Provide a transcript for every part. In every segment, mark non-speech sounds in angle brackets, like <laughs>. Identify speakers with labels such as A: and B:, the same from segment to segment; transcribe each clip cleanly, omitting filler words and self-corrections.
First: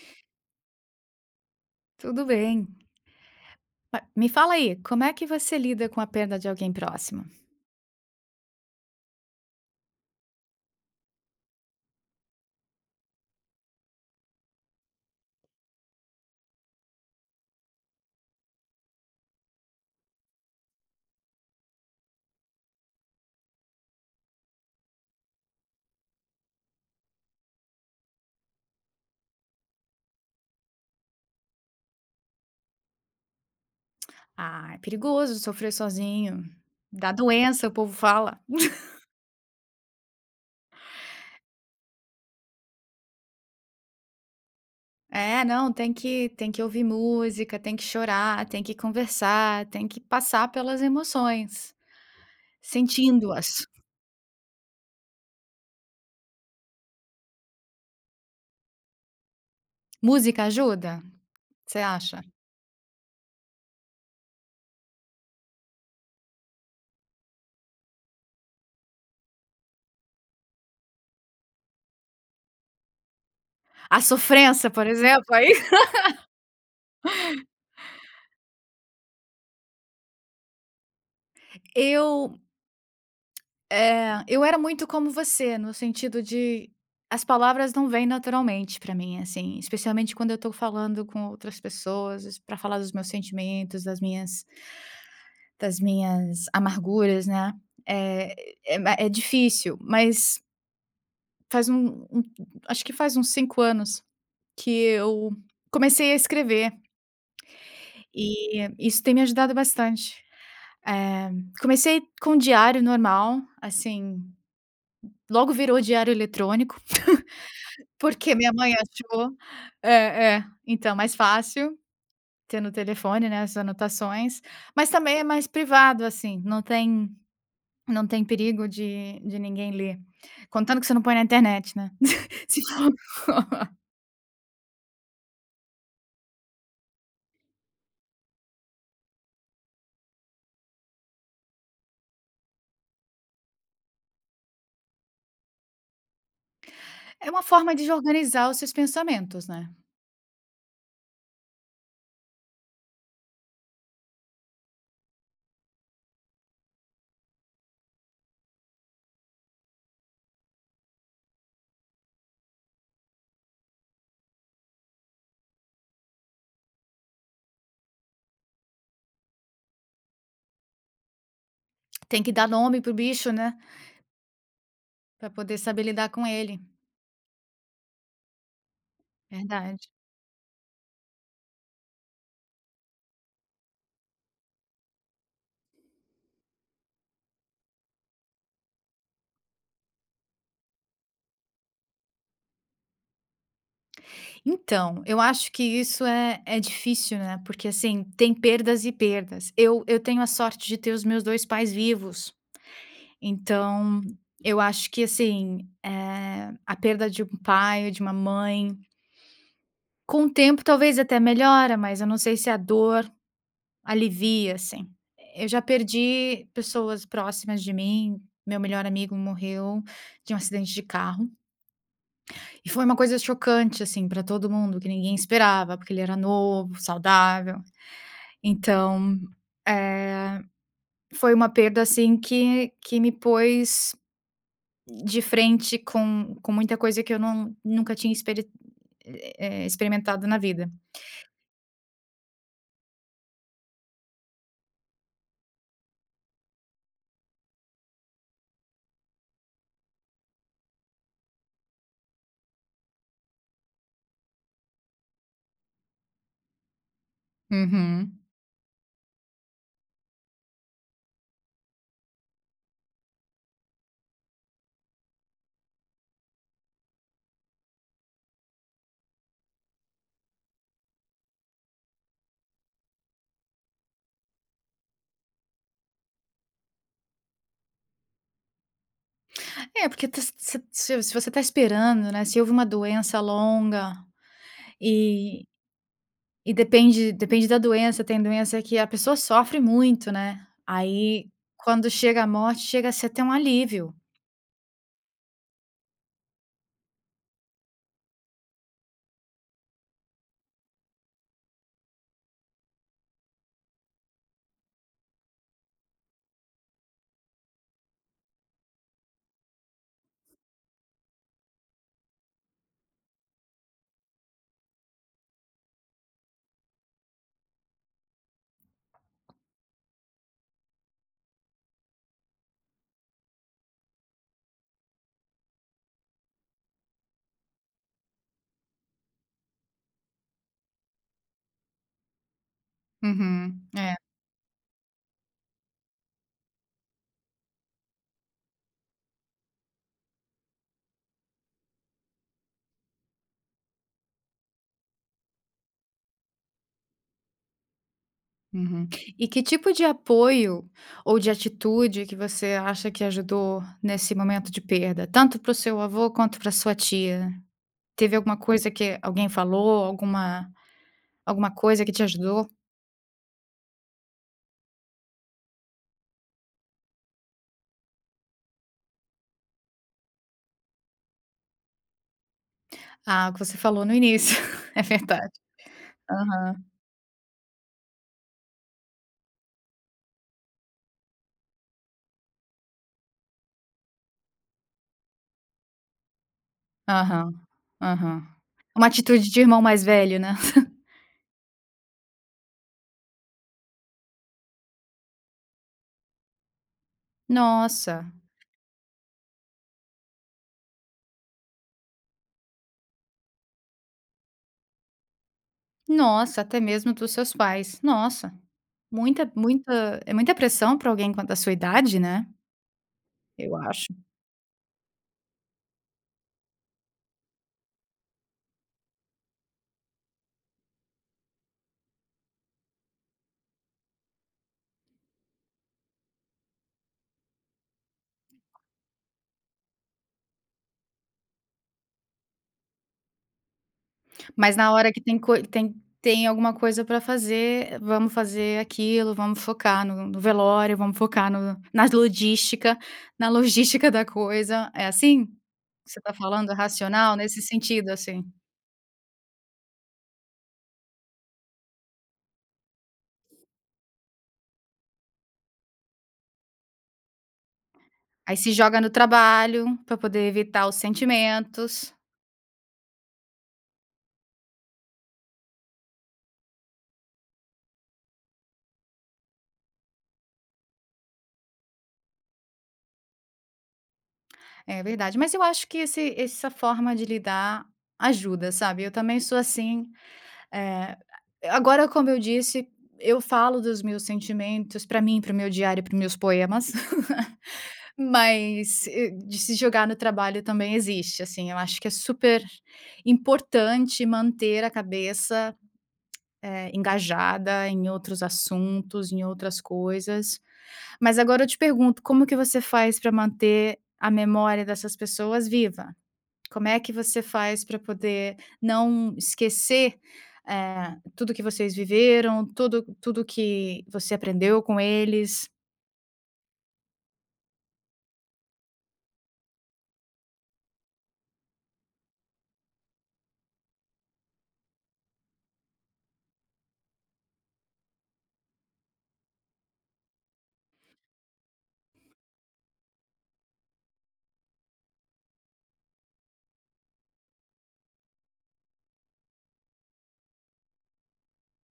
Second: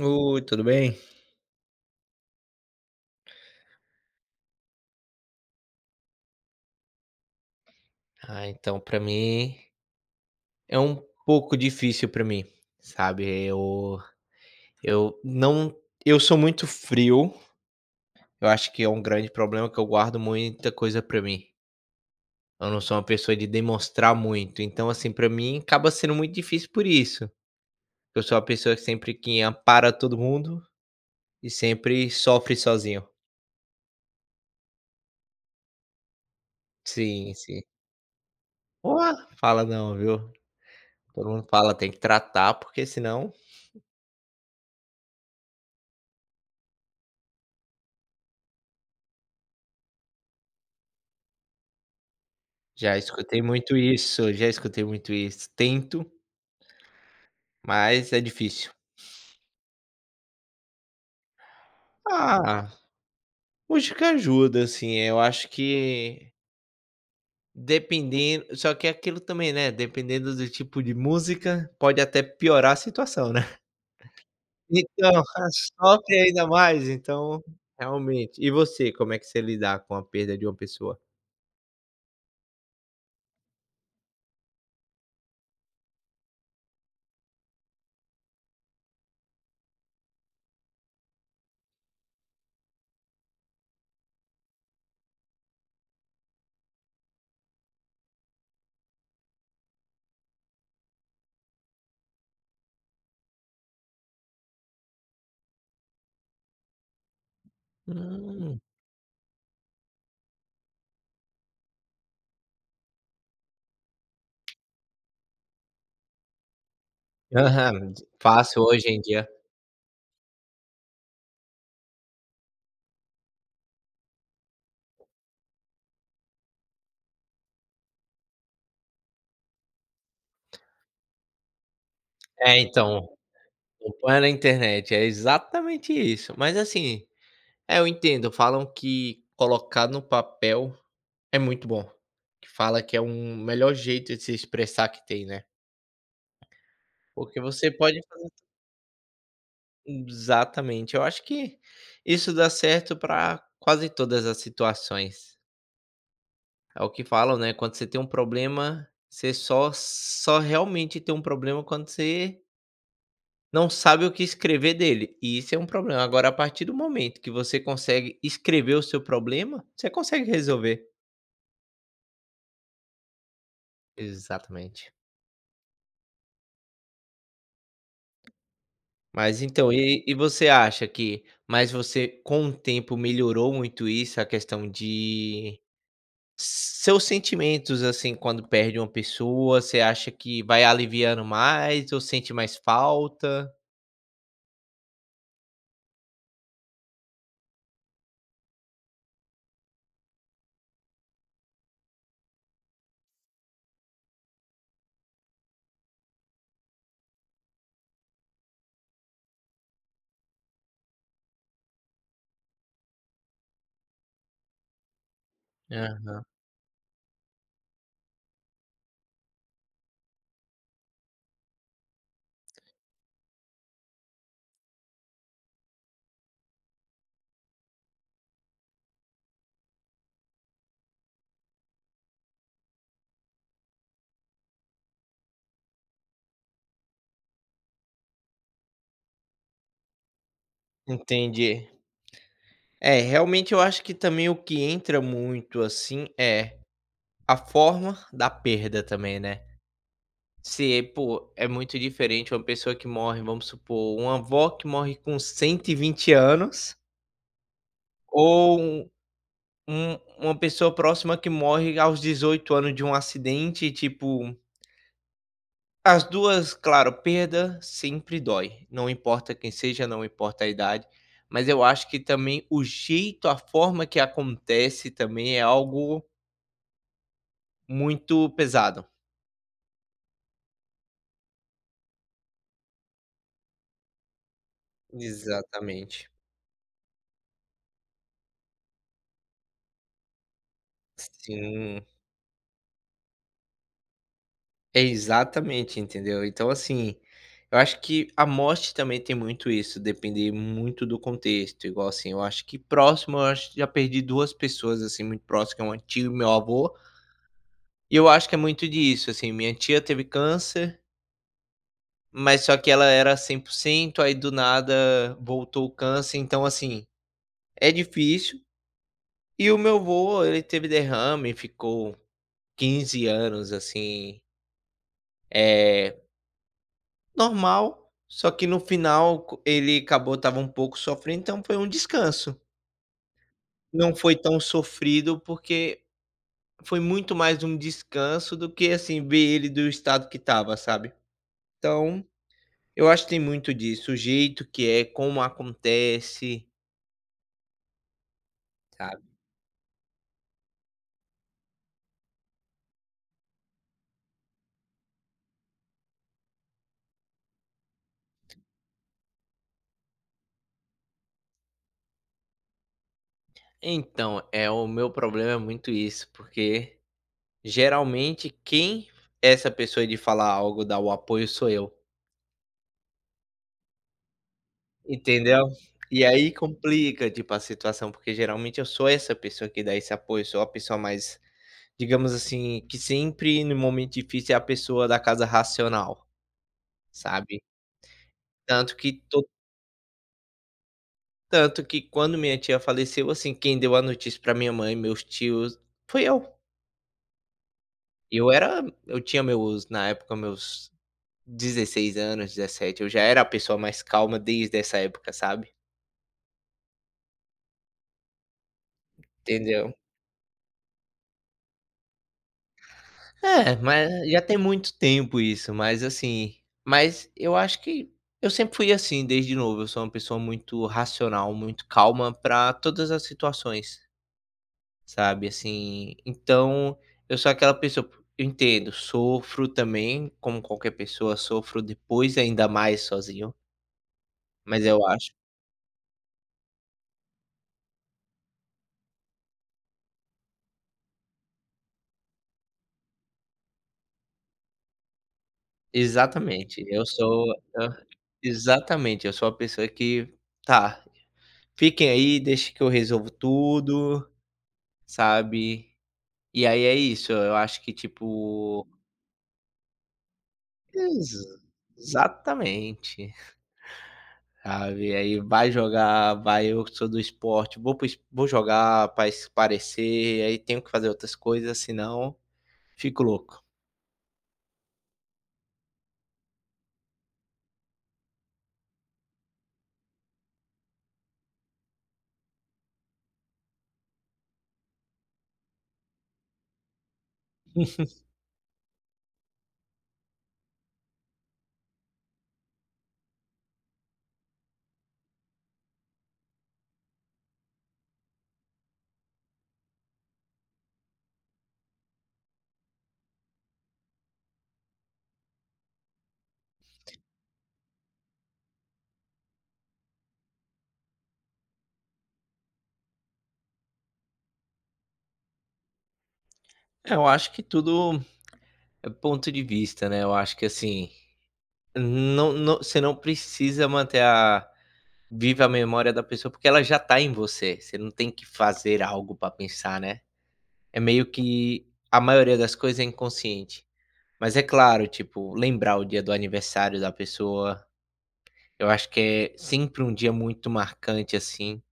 A: Oi, tudo bem?
B: Tudo bem. Ma Me fala aí, como é que você lida com a perda de alguém próximo?
A: Ah, então pra mim é um pouco difícil pra mim, sabe, eu não eu sou muito frio, eu acho que é um grande problema que eu guardo muita coisa pra mim. Eu não sou uma pessoa de demonstrar muito, então, assim, pra mim acaba sendo muito difícil por isso. Eu sou uma pessoa que sempre que ampara todo mundo e sempre sofre sozinho.
B: Ah, é perigoso sofrer sozinho. Dá
A: Sim, sim.
B: doença, o povo fala. <laughs>
A: Ó, fala não, viu. Todo mundo fala: "Tem que tratar, porque senão."
B: É, não, tem que ouvir música, tem que chorar, tem que conversar, tem que passar pelas emoções,
A: Já escutei
B: sentindo-as.
A: muito isso, já escutei muito isso. Tento, mas é difícil.
B: Música ajuda? Você acha?
A: Ah, música ajuda, assim, eu acho que dependendo só que é aquilo também, né, dependendo do tipo de música, pode até piorar a situação, né. <laughs>
B: A sofrência, por
A: Então,
B: exemplo, aí?
A: ah,
B: <laughs>
A: sofre ainda mais, então, realmente. E você, como é que você lidar com a perda de uma pessoa?
B: Eu É, eu era muito como você, no sentido de as palavras não vêm naturalmente pra mim, assim, especialmente quando eu tô falando com outras pessoas pra falar dos meus sentimentos, das minhas amarguras, né. Eh, é é ma é difícil, mas faz um um acho que faz uns 5 anos que eu comecei a escrever
A: Hum.
B: e isso tem me ajudado bastante. Eh, Comecei com um diário normal, assim, logo virou diário eletrônico.
A: Aham.
B: Porque minha
A: Fácil
B: mãe
A: hoje em dia.
B: achou é, é. Então, mais fácil ter no telefone, né, as anotações, mas também é mais privado, assim, não tem perigo de ninguém ler, contando que você não põe na internet, né. <laughs>
A: É,
B: Se for
A: então, não põe na internet, é exatamente isso. Mas assim, é, eu entendo. Falam que colocar no papel é muito bom. Que fala que é um melhor jeito de se expressar que tem, né.
B: é
A: Porque
B: uma
A: você
B: forma de
A: pode fazer,
B: organizar os seus pensamentos, né.
A: exatamente. Eu acho que isso dá certo para quase todas as situações. É o que falam, né, quando você tem um problema, você só realmente tem um problema quando você não sabe o que escrever dele, e isso é um problema. Agora, a partir do momento que você consegue escrever o seu problema, você consegue resolver.
B: Tem que dar nome pro bicho, né,
A: Exatamente.
B: pra poder saber lidar com ele.
A: Mas então,
B: Verdade.
A: e você acha que, mas você com o tempo melhorou muito isso, a questão de seus sentimentos, assim, quando perde uma pessoa, você acha que vai aliviando mais ou sente mais falta?
B: Então, eu acho que isso é difícil, né, porque, assim, tem perdas e perdas. Eu tenho a sorte de ter os meus 2 pais vivos. Então, eu acho que assim, a perda de um pai ou de uma mãe, com o tempo talvez até melhora, mas eu não sei se a dor alivia, assim. Eu já
A: Hã,
B: perdi pessoas próximas de mim, meu melhor amigo morreu de um acidente de carro, e foi uma coisa chocante, assim, para todo mundo, que ninguém esperava, porque ele era novo, saudável. Então, eh, foi uma perda assim que me pôs de frente com muita coisa que eu não nunca tinha experi eh, experimentado na vida.
A: entendi. É, realmente eu acho que também o que entra muito, assim, é a forma da perda também, né. Se, pô, é muito diferente uma pessoa que morre, vamos supor, uma avó que morre com 120 anos,
B: Uhum.
A: ou uma pessoa próxima que morre aos 18 anos de um acidente, tipo, as 2 claro, perda sempre dói, não importa quem seja, não importa a idade, mas eu acho que também o jeito, a forma que acontece também é algo muito pesado.
B: É, porque se você está esperando, né, se houve uma doença longa e
A: Exatamente.
B: depende da doença, tem doença que a pessoa sofre muito, né, aí
A: Sim.
B: quando chega a morte, chega a ser até um alívio.
A: É, exatamente, entendeu. Então, assim, eu acho que a morte também tem muito isso, depender muito do contexto, igual, assim, eu acho que próximo, eu acho que já perdi 2 pessoas, assim, muito próximo, que é uma tia e meu avô, e eu acho que é muito disso, assim, minha tia teve câncer, mas só que ela era 100%, aí do nada voltou o câncer, então, assim, é difícil. E o meu avô, ele teve derrame, ficou 15 anos, assim, eh Normal, só que no final co ele acabou, estava um pouco sofrendo, então foi um descanso.
B: Uhum.
A: Não
B: É.
A: foi tão sofrido, porque foi muito mais um descanso do que, assim, ver ele do estado que estava, sabe. Então, eu acho que tem muito disso, o jeito que é, como acontece,
B: Uhum.
A: sabe.
B: E que tipo de apoio ou de atitude que você acha que ajudou nesse momento de perda, tanto para o seu avô quanto para sua tia? Teve alguma coisa que alguém falou, alguma coisa que te ajudou?
A: Então, é, o meu problema é muito isso, porque geralmente quem é essa pessoa de falar algo, dar o apoio, sou eu.
B: Ah, o que você falou no início, <laughs> é verdade.
A: Entendeu? E aí
B: Aham,
A: complica, tipo, a situação, porque geralmente eu sou essa pessoa que dá esse apoio, sou a pessoa mais, digamos assim, que sempre no momento difícil é a pessoa da casa racional,
B: aham,
A: sabe?
B: aham.
A: Tanto
B: Uma
A: que to
B: atitude de irmão mais velho, né. <laughs>
A: tanto que quando minha tia faleceu, assim, quem deu a notícia pra minha mãe, meus tios, foi eu.
B: Nossa,
A: Eu era eu tinha meus na época meus 16 anos, 17, eu já era a pessoa mais calma desde essa época, sabe?
B: nossa, até mesmo dos seus pais. Nossa, muita
A: Entendeu?
B: muita muita pressão para alguém quanto à sua idade, né, eu
A: É, mas
B: acho.
A: já tem muito tempo isso, mas assim, mas eu acho que eu sempre fui assim, desde novo. Eu sou uma pessoa muito racional, muito calma para todas as situações, sabe, assim. Então, eu sou aquela pessoa, eu entendo, sofro também, como qualquer pessoa, sofro depois, ainda mais sozinho,
B: Mas
A: mas
B: na
A: eu
B: hora que
A: acho
B: tem alguma coisa para fazer, vamos fazer aquilo, vamos focar no velório, vamos focar no na logística da coisa. É assim? Que você está falando,
A: exatamente,
B: racional, nesse
A: hã,
B: sentido, assim?
A: exatamente, eu sou uma pessoa que: "Tá, fiquem aí, deixe que eu resolvo tudo", sabe. E aí é isso, eu acho que
B: Aí se
A: tipo,
B: joga no trabalho para poder evitar os
A: exa
B: sentimentos.
A: exatamente, sabe, aí vai jogar, vai, eu que sou do esporte, vou para o es vou jogar pra espairecer, aí tenho que fazer outras coisas, senão fico louco.
B: É verdade, mas eu acho que esse essa forma de lidar ajuda, sabe. Eu também sou assim. É, agora, como eu disse, eu falo dos meus sentimentos para mim, para o meu diário, para os meus poemas, <laughs> mas, de se jogar no trabalho também existe, assim, eu acho que é super importante manter a cabeça, engajada em outros assuntos, em outras coisas. Mas agora eu te pergunto, como que você faz para manter a memória dessas pessoas viva? Como é que você faz para poder não esquecer, tudo que vocês viveram, tudo que você aprendeu com eles?
A: É, eu acho que tudo é ponto de vista, né, eu acho que assim, não você não precisa manter a viva a memória da pessoa, porque ela já tá em você, você não tem que fazer algo pra pensar, né. É meio que a maioria das coisas é inconsciente. Mas é claro, tipo, lembrar o dia do aniversário da pessoa, eu acho que é sempre um dia muito marcante, assim.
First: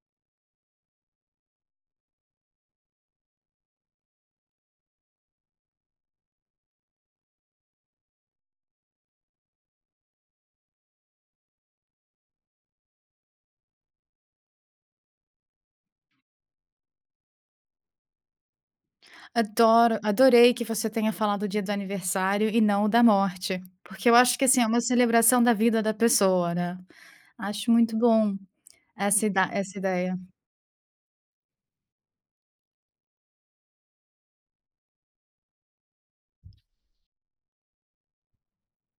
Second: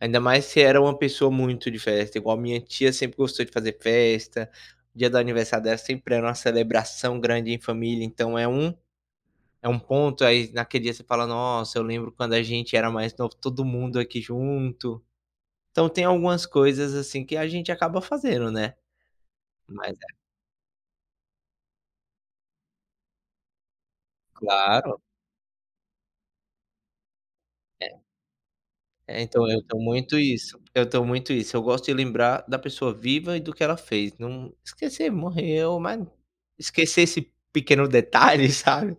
A: Ainda mais se era uma pessoa muito de festa, igual minha tia sempre gostou de fazer festa, o dia do aniversário dela sempre era uma celebração grande em família, então é um ponto, aí naquele dia você fala: "Nossa, eu lembro quando a gente era mais novo, todo mundo aqui junto". Então tem algumas coisas, assim, que a gente acaba fazendo, né. Mas
B: Adoro
A: é
B: Adorei que você tenha falado o dia do aniversário e não o da morte, porque eu acho que, assim, é uma
A: claro.
B: celebração da vida da pessoa, né. Acho muito bom
A: É, então, eu
B: essa
A: tenho muito
B: ideia.
A: isso, eu tenho muito isso. Eu gosto de lembrar da pessoa viva e do que ela fez, não esquecer, morreu, mas esquecer esse pequeno detalhe, <laughs> sabe.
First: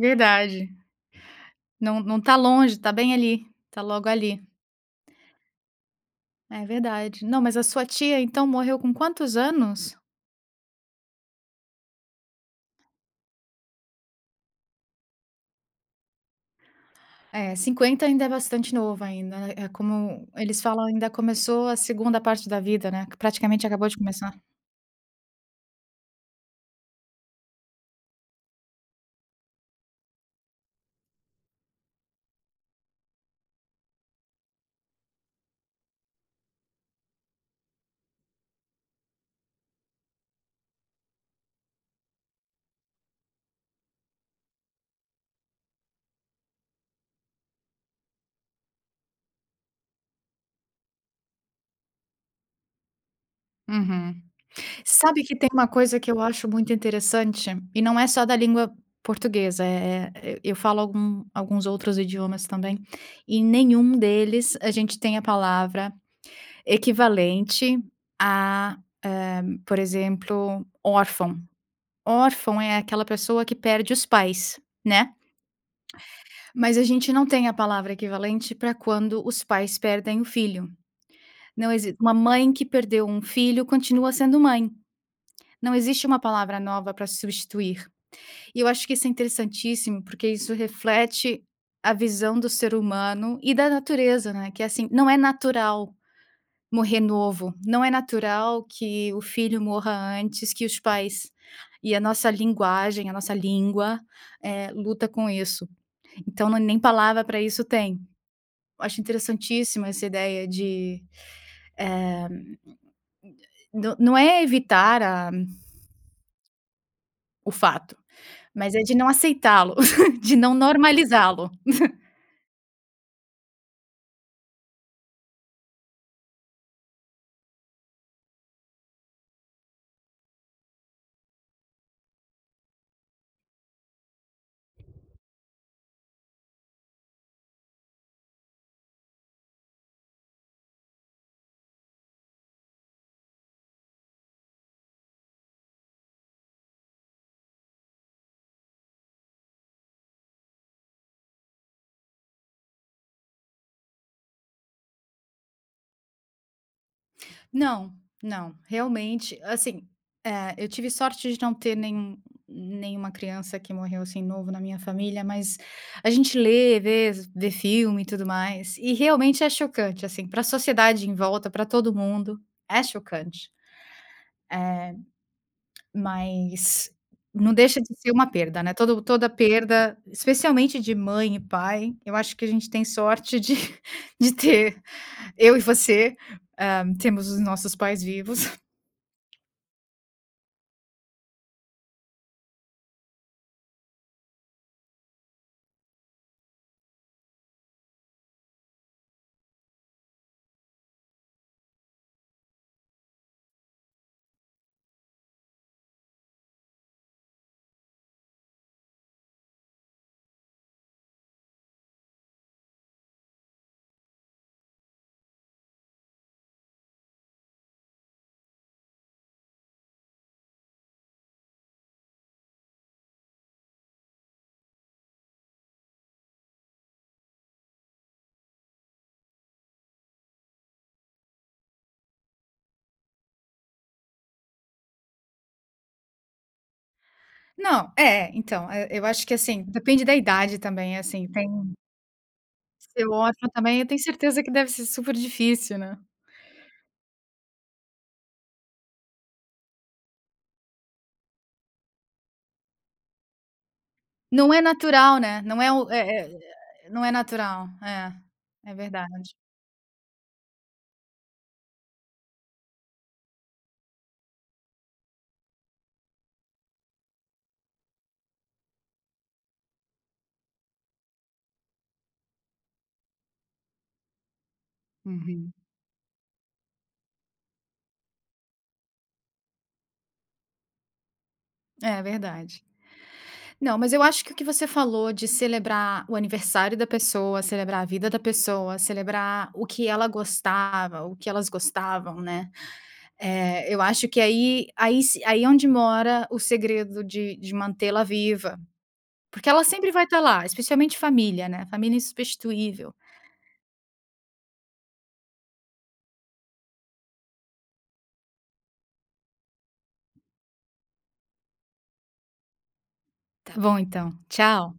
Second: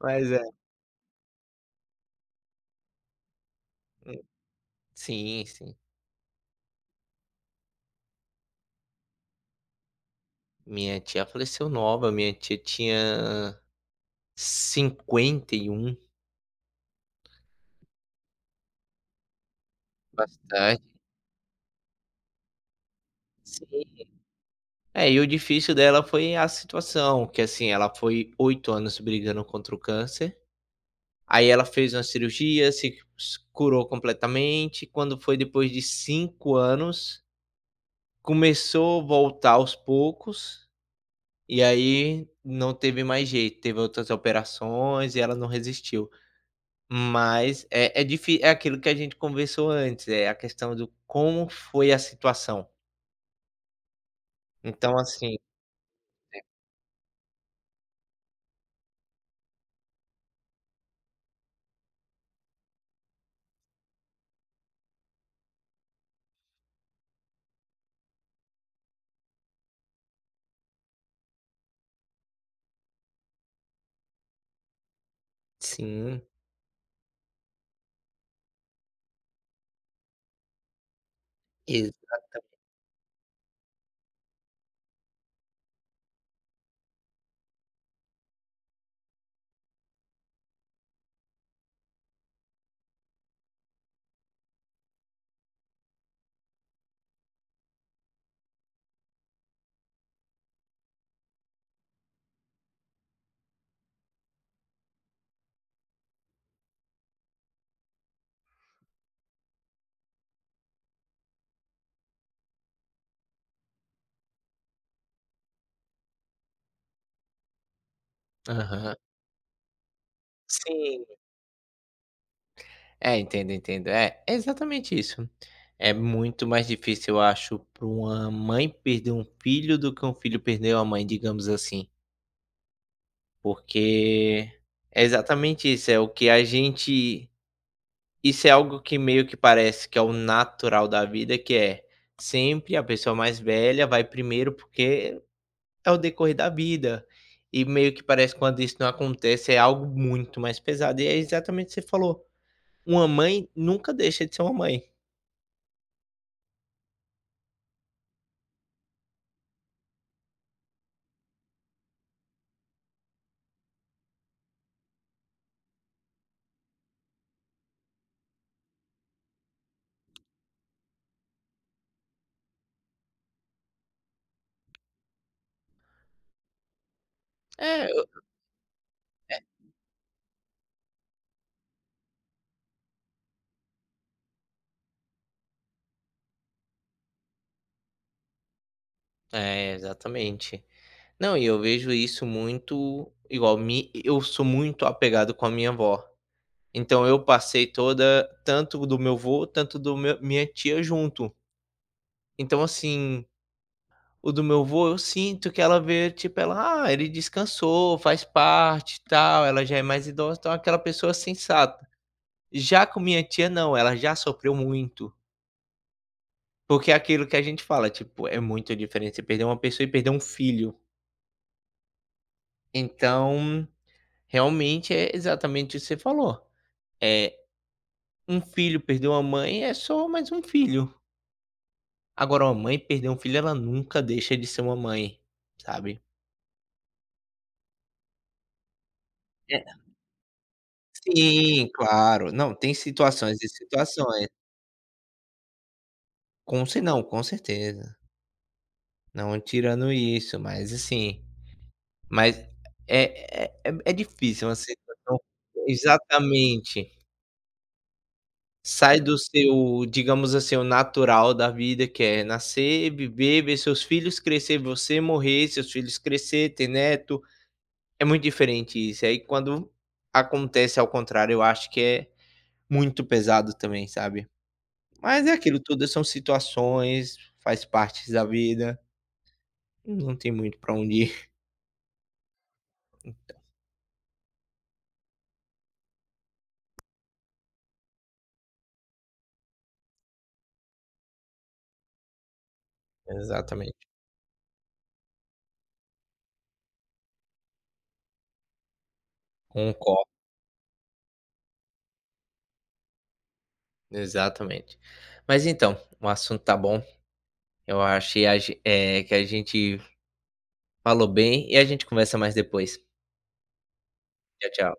A: Mas é,
B: Não, não tá longe, tá bem ali, tá logo
A: hum,
B: ali.
A: sim, sim.
B: É verdade. Não, mas a sua tia, então, morreu com quantos anos?
A: Minha tia faleceu nova, minha tia tinha 51.
B: É, 50 ainda é bastante novo ainda, né, é como eles
A: Bastante.
B: falam, ainda começou a segunda parte da vida, né, que praticamente acabou de
A: Sim.
B: começar.
A: É, e o difícil dela foi a situação, que assim, ela foi 8 anos brigando contra o câncer. Aí ela fez uma cirurgia, se curou completamente, quando foi depois de 5 anos, começou a voltar aos poucos, e aí não teve mais jeito, teve outras operações e ela não resistiu. Mas é é difí é aquilo que a gente conversou antes, é a questão do como foi a situação.
B: Uhum.
A: Então
B: Sabe que
A: assim
B: tem uma coisa que eu acho muito interessante, e não é só da língua portuguesa, eu falo algum alguns outros idiomas também, e nenhum deles a gente tem a palavra equivalente a, por exemplo, órfão. Órfão é aquela pessoa que perde os pais, né.
A: sim,
B: Mas a gente não tem a palavra equivalente para quando os pais perdem o filho. Não
A: ex
B: existe, uma mãe que perdeu um filho continua sendo mãe. Não existe uma palavra nova para substituir. E eu acho que isso é interessantíssimo, porque isso reflete a visão do ser humano e da natureza, né, que é assim, não é natural morrer novo, não é natural que o filho morra antes que os pais. E a nossa linguagem, a nossa língua, luta com isso. Então não é nem palavra para isso tem. Acho interessantíssima essa ideia de não é evitar a o fato, mas é de
A: aham.
B: não aceitá-lo, <laughs> de não
A: Sim.
B: normalizá-lo.
A: É, entendo, entendo. É, é exatamente isso. É muito mais difícil, eu acho, para uma mãe perder um filho do que um filho perder uma mãe, digamos assim. Porque é exatamente isso, é o que a gente. Isso é algo que meio que parece que é o natural da vida, que é sempre a pessoa mais velha vai primeiro porque é o decorrer da vida. E meio que parece que quando isso não acontece é algo muito mais pesado. E é exatamente o que você falou. Uma mãe nunca deixa de ser uma mãe.
B: Não, não, realmente, assim, eu tive sorte de não ter nenhuma criança que morreu, assim, novo na minha família, mas a gente lê, vê filme e tudo mais, e realmente é chocante, assim, para a sociedade em volta, para todo mundo, é chocante. É, mas não deixa
A: É,
B: de ser uma perda, né, todo toda perda, especialmente de mãe e pai, eu acho que a gente tem sorte de <laughs> de ter eu e você, hã, temos os nossos pais vivos. <laughs>
A: É, exatamente. Não, e eu vejo isso muito igual, mi eu sou muito apegado com a minha avó. Então eu passei toda, tanto do meu avô, tanto do meu minha tia junto. Então, assim, o do meu avô eu sinto que ela vê, tipo, ela: "Ah, ele descansou, faz parte e tal, ela já é mais idosa", então é aquela pessoa sensata. Já com minha tia não, ela já sofreu muito, porque é aquilo que a gente fala, tipo, é muito diferente você perder uma pessoa e perder um filho. Então, realmente é exatamente o que você falou. É, um filho perdeu uma mãe é só mais um filho. Agora, uma mãe perder um filho, ela nunca deixa de ser uma mãe, sabe.
B: Não, é, então, eu acho que,
A: É,
B: assim, depende da idade também, assim, tem.
A: sim, claro. Não, tem
B: Ser
A: situações
B: órfã
A: e
B: também, eu tenho
A: situações.
B: certeza que deve ser super difícil, né.
A: Com ce não, com certeza. Não tirando isso, mas assim, mas é difícil,
B: Não
A: uma
B: é natural,
A: situação,
B: né, não é o é é
A: exatamente.
B: não é natural. É, é
A: Sai do
B: verdade.
A: seu, digamos assim, o natural da vida, que é nascer, viver, ver seus filhos crescer, você morrer, seus filhos crescer, ter neto. É muito diferente isso. Aí quando acontece ao contrário, eu acho que é muito pesado também, sabe. Mas é
B: Uhum.
A: aquilo, tudo são situações, faz parte da vida, não tem muito pra onde ir.
B: É verdade. Não, mas eu acho que o que você falou de celebrar o aniversário da pessoa, celebrar a vida da pessoa, celebrar o que ela gostava, o que elas gostavam, né,
A: <laughs>
B: eu
A: Exatamente,
B: acho que aí aí se aí é onde mora o segredo de mantê-la viva, porque ela sempre
A: concordo,
B: vai estar lá, especialmente família, né, família é insubstituível.
A: exatamente. Mas então, o assunto tá bom, eu achei, que a gente falou bem e a gente conversa mais depois.
B: Tá bom então,
A: Tchau,
B: tchau.
A: tchau.